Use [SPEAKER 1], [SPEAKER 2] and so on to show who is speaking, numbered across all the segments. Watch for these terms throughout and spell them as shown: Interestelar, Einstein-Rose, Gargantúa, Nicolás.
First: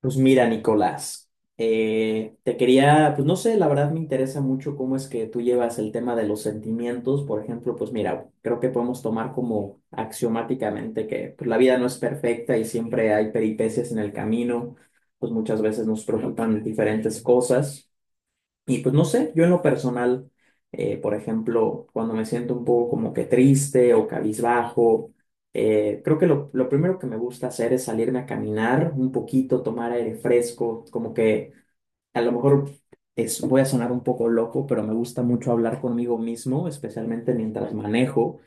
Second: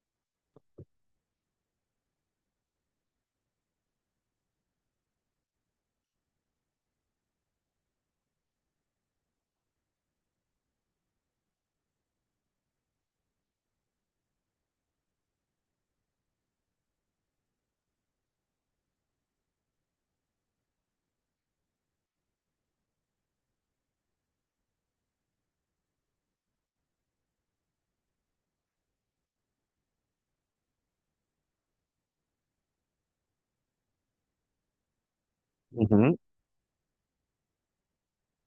[SPEAKER 1] Pues mira, Nicolás, te quería, pues no sé, la verdad me interesa mucho cómo es que tú llevas el tema de los sentimientos. Por ejemplo, pues mira, creo que podemos tomar como axiomáticamente que pues, la vida no es perfecta y siempre hay peripecias en el camino, pues muchas veces nos preocupan diferentes cosas. Y pues no sé, yo en lo personal, por ejemplo, cuando me siento un poco como que triste o cabizbajo, creo que lo primero que me gusta hacer es salirme a caminar un poquito, tomar aire fresco, como que a lo mejor es, voy a sonar un poco loco, pero me gusta mucho hablar
[SPEAKER 2] Ujú.
[SPEAKER 1] conmigo mismo, especialmente mientras manejo.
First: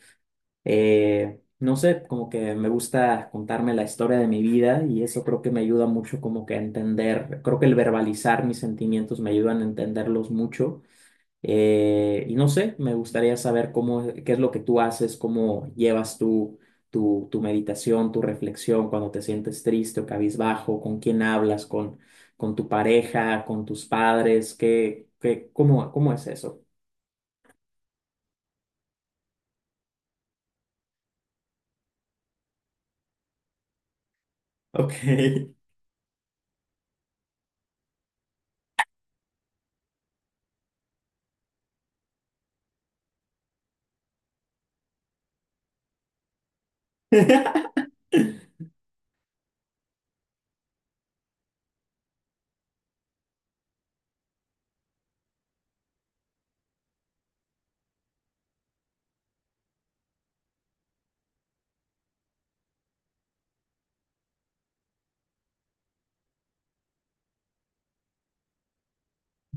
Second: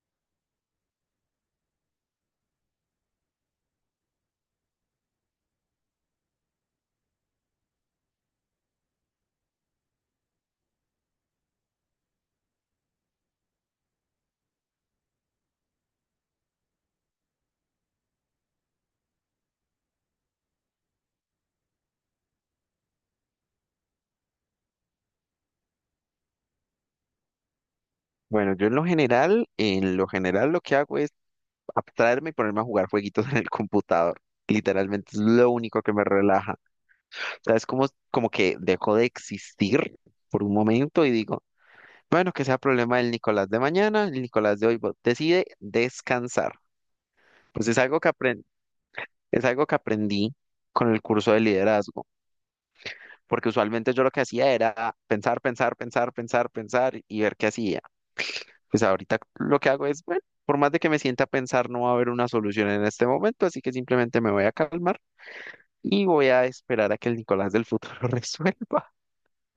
[SPEAKER 1] No sé, como que me gusta contarme la historia de mi vida y eso creo que me ayuda mucho como que a entender, creo que el verbalizar mis sentimientos me ayudan a entenderlos mucho. Y no sé, me gustaría saber cómo, qué es lo que tú haces, cómo llevas tu meditación, tu reflexión cuando te sientes triste o cabizbajo, con quién hablas, con tu pareja, con tus padres, cómo, cómo es eso.
[SPEAKER 2] Bueno, yo en lo general lo que hago es abstraerme y ponerme a jugar jueguitos en el computador.
[SPEAKER 1] Ok.
[SPEAKER 2] Literalmente es lo único que me relaja. O sea, es como, como que dejo de existir por un momento y digo, bueno, que sea problema del Nicolás de mañana, el Nicolás de hoy decide descansar. Pues es algo que aprendí, es algo que aprendí con el curso de liderazgo, porque usualmente yo lo que hacía era pensar, pensar, pensar, pensar, pensar y ver qué hacía. Pues ahorita lo que hago es, bueno, por más de que me sienta a pensar, no va a haber una solución en este momento, así que simplemente me voy a calmar y voy a esperar a que el Nicolás del futuro resuelva.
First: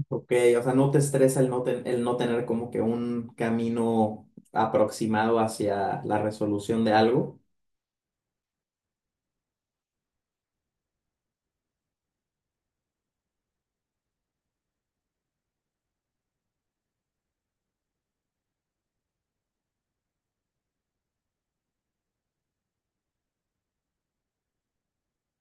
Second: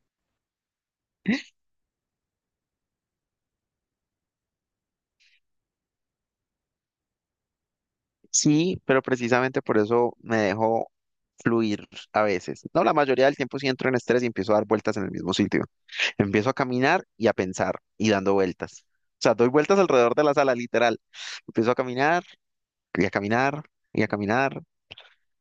[SPEAKER 1] Ok, o sea, no te estresa el el no tener como que un camino aproximado hacia la resolución de algo.
[SPEAKER 2] Sí, pero precisamente por eso me dejo fluir a veces. No, la mayoría del tiempo sí entro en estrés y empiezo a dar vueltas en el mismo sitio. Empiezo a caminar y a pensar y dando vueltas. O sea, doy vueltas alrededor de la sala, literal. Empiezo a caminar y a caminar y a caminar.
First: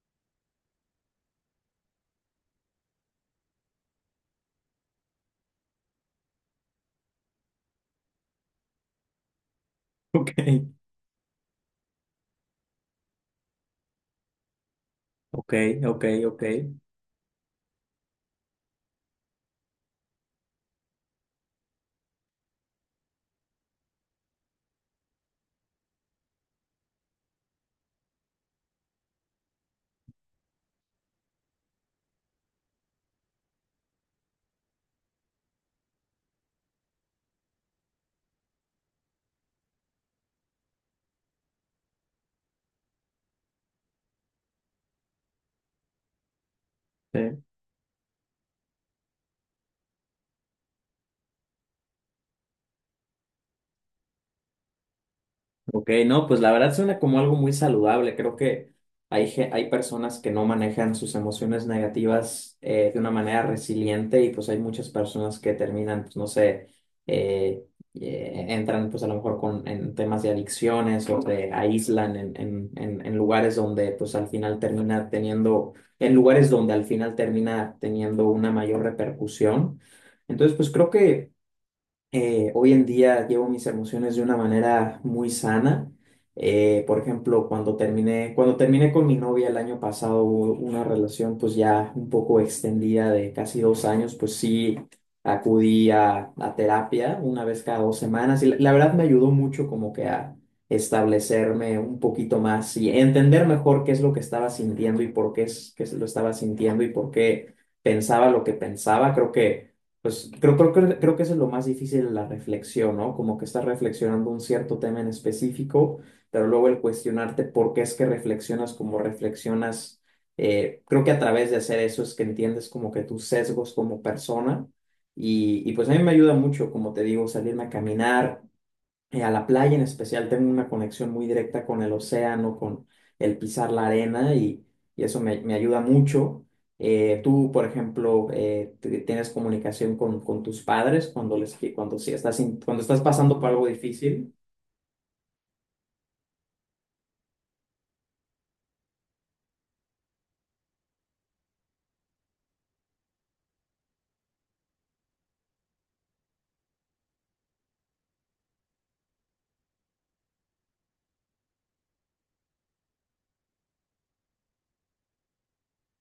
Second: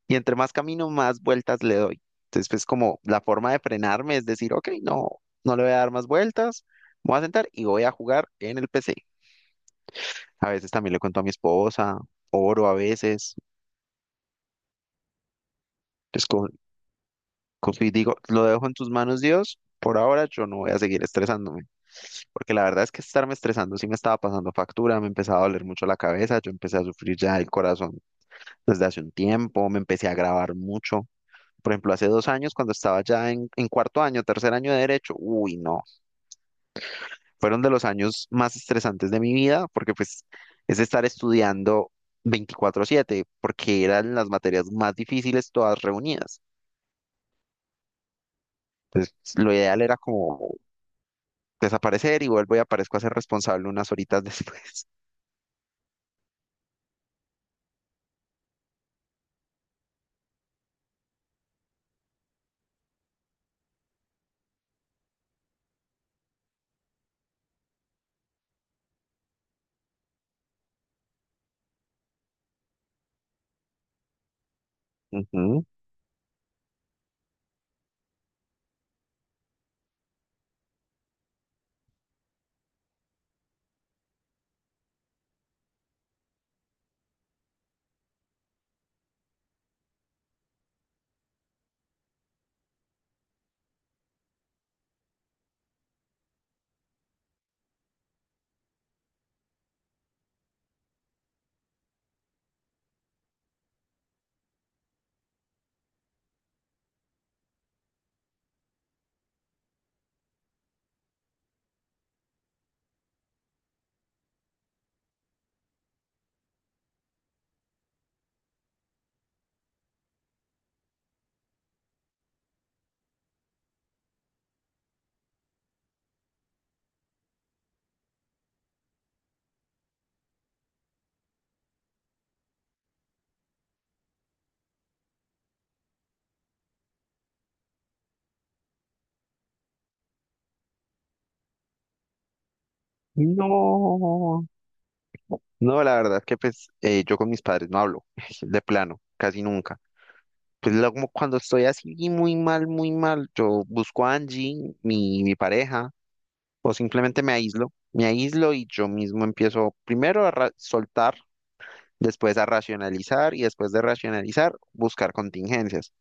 [SPEAKER 2] Y entre más camino, más vueltas le doy. Entonces, pues como la forma de frenarme es decir, ok, no, no le voy a dar más vueltas, me voy a sentar y voy a jugar en el PC.
[SPEAKER 1] Ok,
[SPEAKER 2] A veces también le cuento a mi esposa, oro a veces.
[SPEAKER 1] ok, ok,
[SPEAKER 2] Entonces,
[SPEAKER 1] ok.
[SPEAKER 2] confío y digo, lo dejo en tus manos, Dios. Por ahora yo no voy a seguir estresándome, porque la verdad es que estarme estresando sí me estaba pasando factura, me empezaba a doler mucho la cabeza, yo empecé a sufrir ya el corazón desde hace un tiempo, me empecé a grabar mucho. Por ejemplo, hace 2 años, cuando estaba ya en cuarto año, tercer año de derecho, uy, no, fueron de los años más estresantes de mi vida, porque pues es estar estudiando 24/7, porque eran las materias más difíciles todas reunidas.
[SPEAKER 1] Sí.
[SPEAKER 2] Entonces, lo ideal era como desaparecer y vuelvo y aparezco a ser responsable unas horitas después.
[SPEAKER 1] Ok, no, pues la verdad suena como algo muy saludable. Creo que hay personas que no manejan sus emociones negativas de una manera resiliente y pues hay muchas personas que terminan, pues no sé, eh, entran pues a lo mejor con, en temas de adicciones o se aíslan en lugares donde pues al final termina
[SPEAKER 2] Ujú.
[SPEAKER 1] teniendo, en lugares donde al final termina teniendo una mayor repercusión. Entonces, pues creo que hoy en día llevo mis emociones de una manera muy sana. Por ejemplo, cuando terminé con mi novia el año pasado, hubo una relación pues ya un poco extendida de casi dos años, pues sí acudí a terapia una vez cada dos semanas y la verdad me ayudó mucho como que a establecerme un poquito más y entender mejor qué es lo que estaba sintiendo y por qué es que lo estaba sintiendo y por qué pensaba lo que pensaba. Creo que creo que eso es lo más difícil en la reflexión, ¿no? Como que estás reflexionando un cierto tema en específico, pero luego el cuestionarte por qué es que reflexionas como reflexionas, creo que a través de hacer eso es que entiendes como que tus sesgos como persona y pues a mí me ayuda mucho, como te digo, salirme a caminar, a la playa en especial tengo una conexión muy directa con el océano, con el pisar la arena y eso me, me ayuda mucho. Tú, por ejemplo, tienes comunicación con tus padres cuando les cuando estás pasando por algo difícil.
[SPEAKER 2] No, no, la verdad que pues yo con mis padres no hablo, de plano, casi nunca. Como cuando estoy así muy mal, yo busco a Angie, mi pareja, o simplemente me aíslo. Me aíslo y yo mismo empiezo primero a soltar, después a racionalizar y después de racionalizar, buscar contingencias.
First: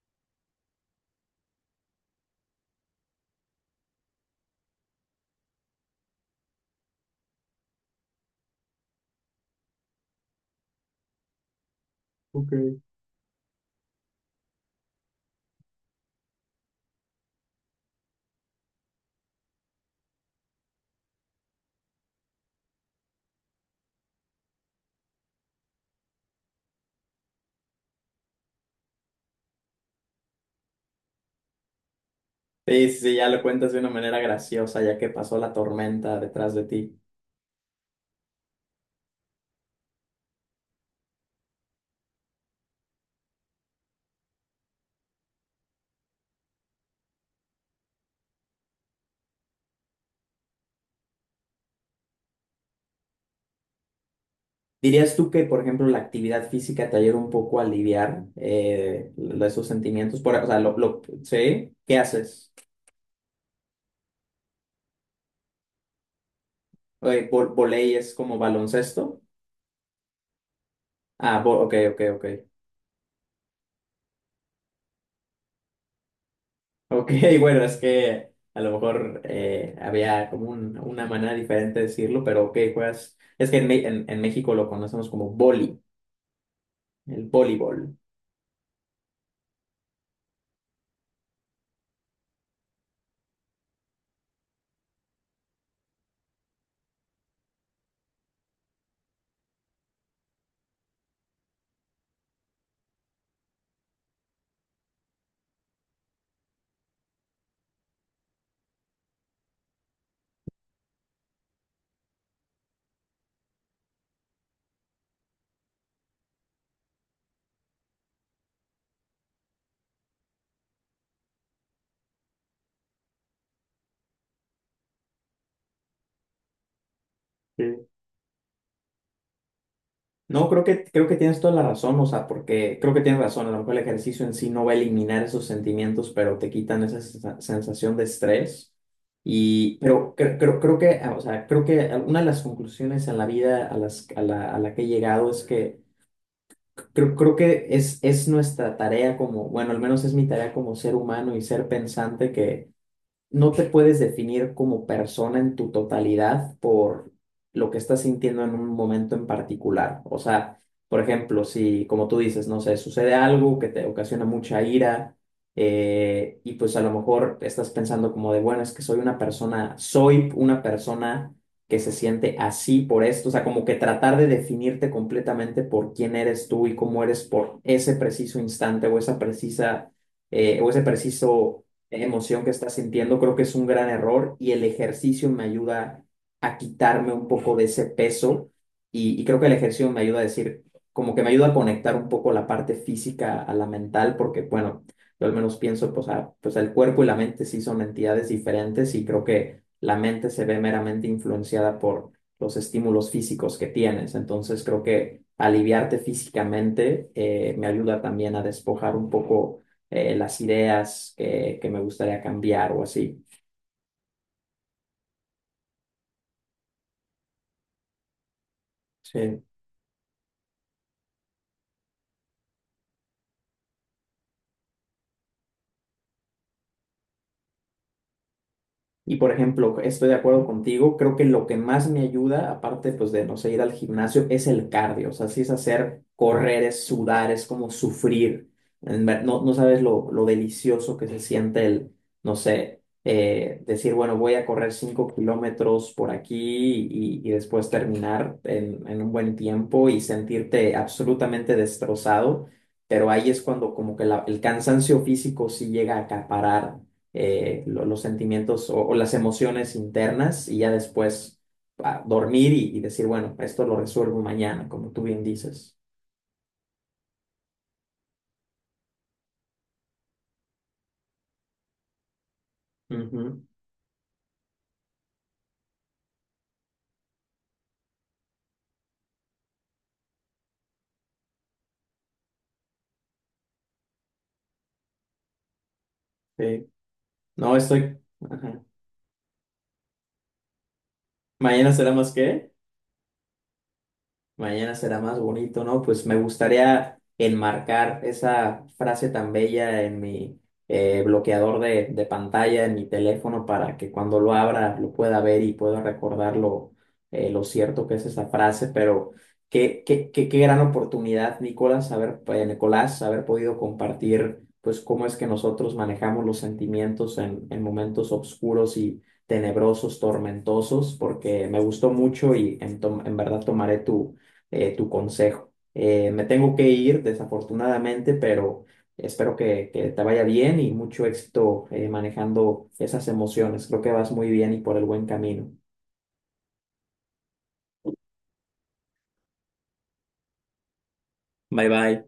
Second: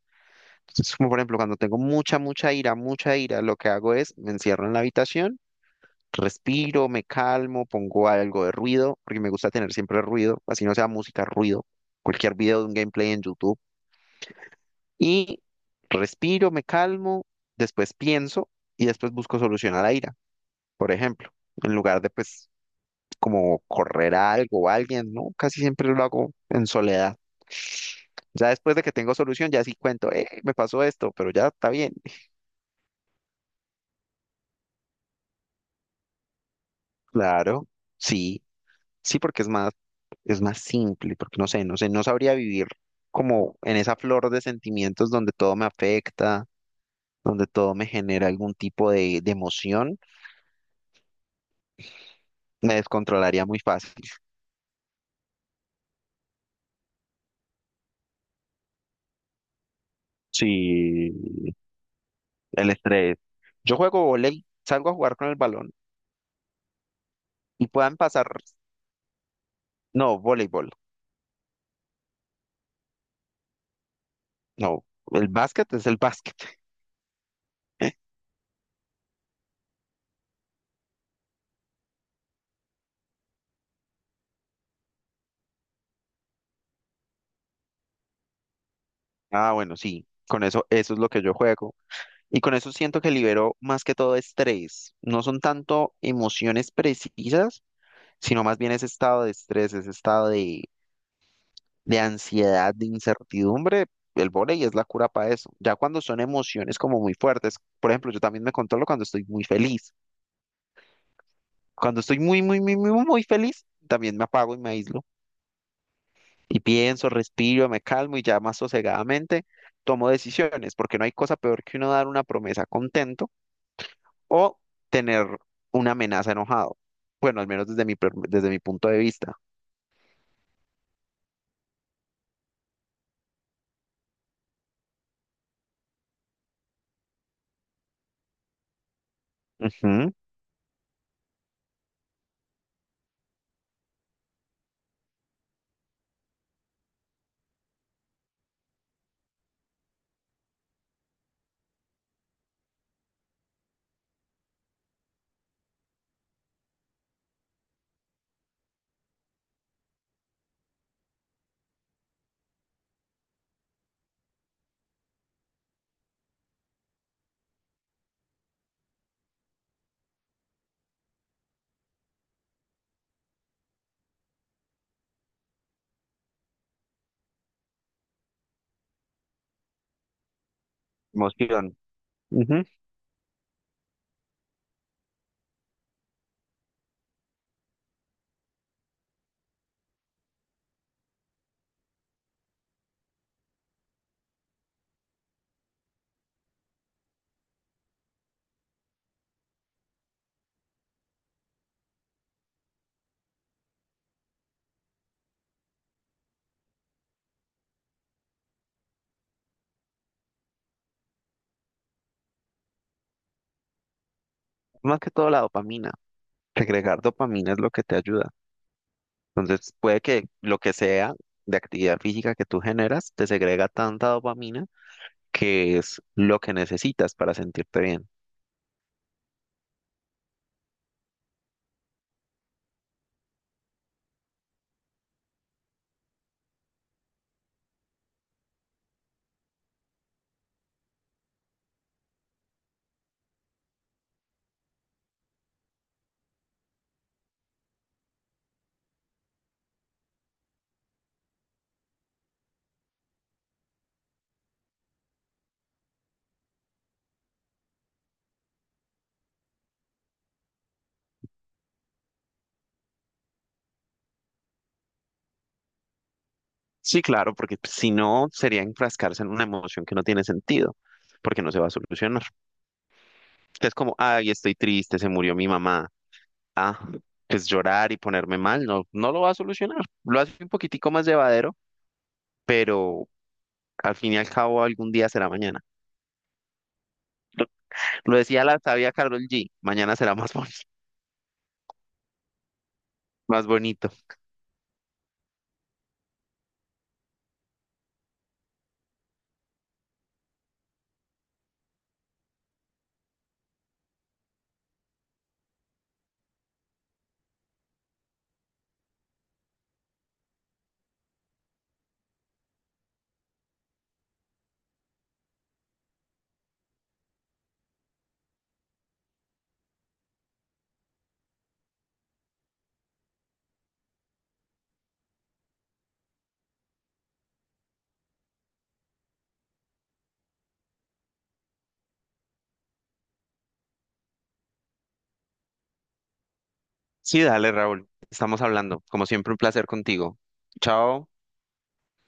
[SPEAKER 2] Entonces, como por ejemplo, cuando tengo mucha, mucha ira, lo que hago es me encierro en la habitación, respiro, me calmo, pongo algo de ruido, porque me gusta tener siempre ruido, así no sea música, ruido, cualquier video de un
[SPEAKER 1] Okay.
[SPEAKER 2] gameplay en YouTube y respiro, me calmo, después pienso y después busco solución a la ira, por ejemplo, en lugar de pues como correr a algo o a alguien, ¿no? Casi siempre lo hago en soledad. Ya después de que tengo solución, ya sí cuento, me pasó esto, pero ya está bien.
[SPEAKER 1] Sí, sí, ya lo cuentas de una manera graciosa, ya que pasó la tormenta detrás de ti.
[SPEAKER 2] Claro, sí, sí, porque es más simple, porque no sé, no sé, no sabría vivir como en esa flor de sentimientos donde todo me afecta, donde todo me genera algún tipo de emoción, me descontrolaría muy fácil.
[SPEAKER 1] ¿Dirías tú que, por ejemplo, la actividad física te ayuda un poco a aliviar esos sentimientos? Por, o sea,
[SPEAKER 2] Sí,
[SPEAKER 1] ¿sí? ¿Qué haces?
[SPEAKER 2] el estrés. Yo juego volei, salgo a jugar con el balón y
[SPEAKER 1] Voley
[SPEAKER 2] puedan
[SPEAKER 1] es
[SPEAKER 2] pasar.
[SPEAKER 1] como baloncesto.
[SPEAKER 2] No, voleibol.
[SPEAKER 1] Ok, ok, ok.
[SPEAKER 2] No, el básquet es el básquet.
[SPEAKER 1] Ok, bueno, es que a lo mejor había como una manera diferente de decirlo, pero ok, juegas. Es que en, en México lo conocemos como voli, el voleibol.
[SPEAKER 2] Ah, bueno, sí, con eso, eso es lo que yo juego. Y con eso siento que libero más que todo estrés. No son tanto emociones precisas, sino más bien ese estado de estrés, ese estado de ansiedad, de incertidumbre. El vóley es la cura para eso. Ya cuando son emociones como muy fuertes, por ejemplo, yo también me controlo cuando estoy muy feliz. Cuando estoy muy, muy, muy, muy, muy feliz, también me apago y me aíslo. Y pienso, respiro, me calmo y ya más sosegadamente tomo decisiones, porque no hay cosa peor que uno dar una promesa contento o tener una amenaza enojado. Bueno, al menos desde desde mi punto de vista.
[SPEAKER 1] No, creo que tienes toda la razón, o sea, porque creo que tienes razón, a lo mejor el ejercicio en sí no va a eliminar esos sentimientos, pero te quitan esa sensación de estrés. Y,
[SPEAKER 2] Ujú.
[SPEAKER 1] pero creo que, ah, o sea, creo que una de las conclusiones en la vida a la que he llegado es que creo que es nuestra tarea como, bueno, al menos es mi tarea como ser humano y ser pensante no te puedes definir como persona en tu totalidad por lo que estás sintiendo en un momento en particular. O sea, por ejemplo, si, como tú dices, no sé, sucede algo que te ocasiona mucha ira y pues a lo mejor estás pensando como de, bueno, es que soy una persona que se siente así por esto, o sea, como que tratar de definirte completamente por quién eres tú y cómo eres por ese preciso instante o esa precisa, o ese preciso
[SPEAKER 2] Emoción.
[SPEAKER 1] emoción que
[SPEAKER 2] Ujú.
[SPEAKER 1] estás sintiendo, creo que es un gran error y el ejercicio me ayuda a quitarme un poco de ese peso y creo que el ejercicio me ayuda a decir, como que me ayuda a conectar un poco la parte física a la mental, porque bueno, yo al menos pienso, pues, pues el cuerpo y la mente sí son entidades diferentes y creo que la mente se ve meramente influenciada por los estímulos físicos que tienes, entonces creo que aliviarte físicamente me ayuda también a despojar un poco las ideas que me gustaría cambiar o así.
[SPEAKER 2] Más que todo la dopamina. Regregar dopamina es lo que te ayuda.
[SPEAKER 1] Sí.
[SPEAKER 2] Entonces, puede que lo que sea de actividad física que tú generas te segrega tanta dopamina que es lo que necesitas para sentirte bien.
[SPEAKER 1] Y por ejemplo, estoy de acuerdo contigo, creo que lo que más me ayuda, aparte pues de, no sé, ir al gimnasio, es el cardio, o sea, sí es hacer correr, es sudar, es como sufrir. No, no sabes lo delicioso que se siente el, no sé, decir, bueno, voy a correr 5 kilómetros por aquí y después terminar en un buen tiempo y sentirte absolutamente destrozado, pero ahí es cuando como que el cansancio físico sí llega a acaparar los sentimientos o las emociones internas y ya después dormir y decir, bueno, esto lo resuelvo mañana, como tú bien dices.
[SPEAKER 2] Sí, claro, porque pues, si no sería enfrascarse en una emoción que no tiene sentido, porque no se va a solucionar.
[SPEAKER 1] Ujú,
[SPEAKER 2] Es como, ay, estoy triste, se murió mi mamá. Ah, pues llorar y ponerme mal no, no lo va a solucionar. Lo hace un poquitico más llevadero, pero al fin y al cabo algún día será mañana.
[SPEAKER 1] sí. No estoy...
[SPEAKER 2] Lo decía la
[SPEAKER 1] Ajá.
[SPEAKER 2] sabia Carol G, mañana será más,
[SPEAKER 1] ¿Mañana será más qué?
[SPEAKER 2] más bonito.
[SPEAKER 1] Mañana será más bonito, ¿no? Pues me gustaría enmarcar esa frase tan bella en mi bloqueador de pantalla, en mi teléfono, para que cuando lo abra lo pueda ver y pueda recordar lo cierto que es esa frase. Pero qué gran oportunidad, Nicolás, haber podido compartir, pues, cómo es que nosotros manejamos los sentimientos en momentos oscuros y tenebrosos, tormentosos, porque me gustó mucho y en, en verdad tomaré tu tu consejo. Me tengo que ir, desafortunadamente, pero espero que te vaya bien y mucho éxito manejando esas emociones. Creo que vas muy bien y por el buen camino.
[SPEAKER 2] Sí, dale, Raúl. Estamos hablando. Como siempre, un placer contigo. Chao.
[SPEAKER 1] Bye bye.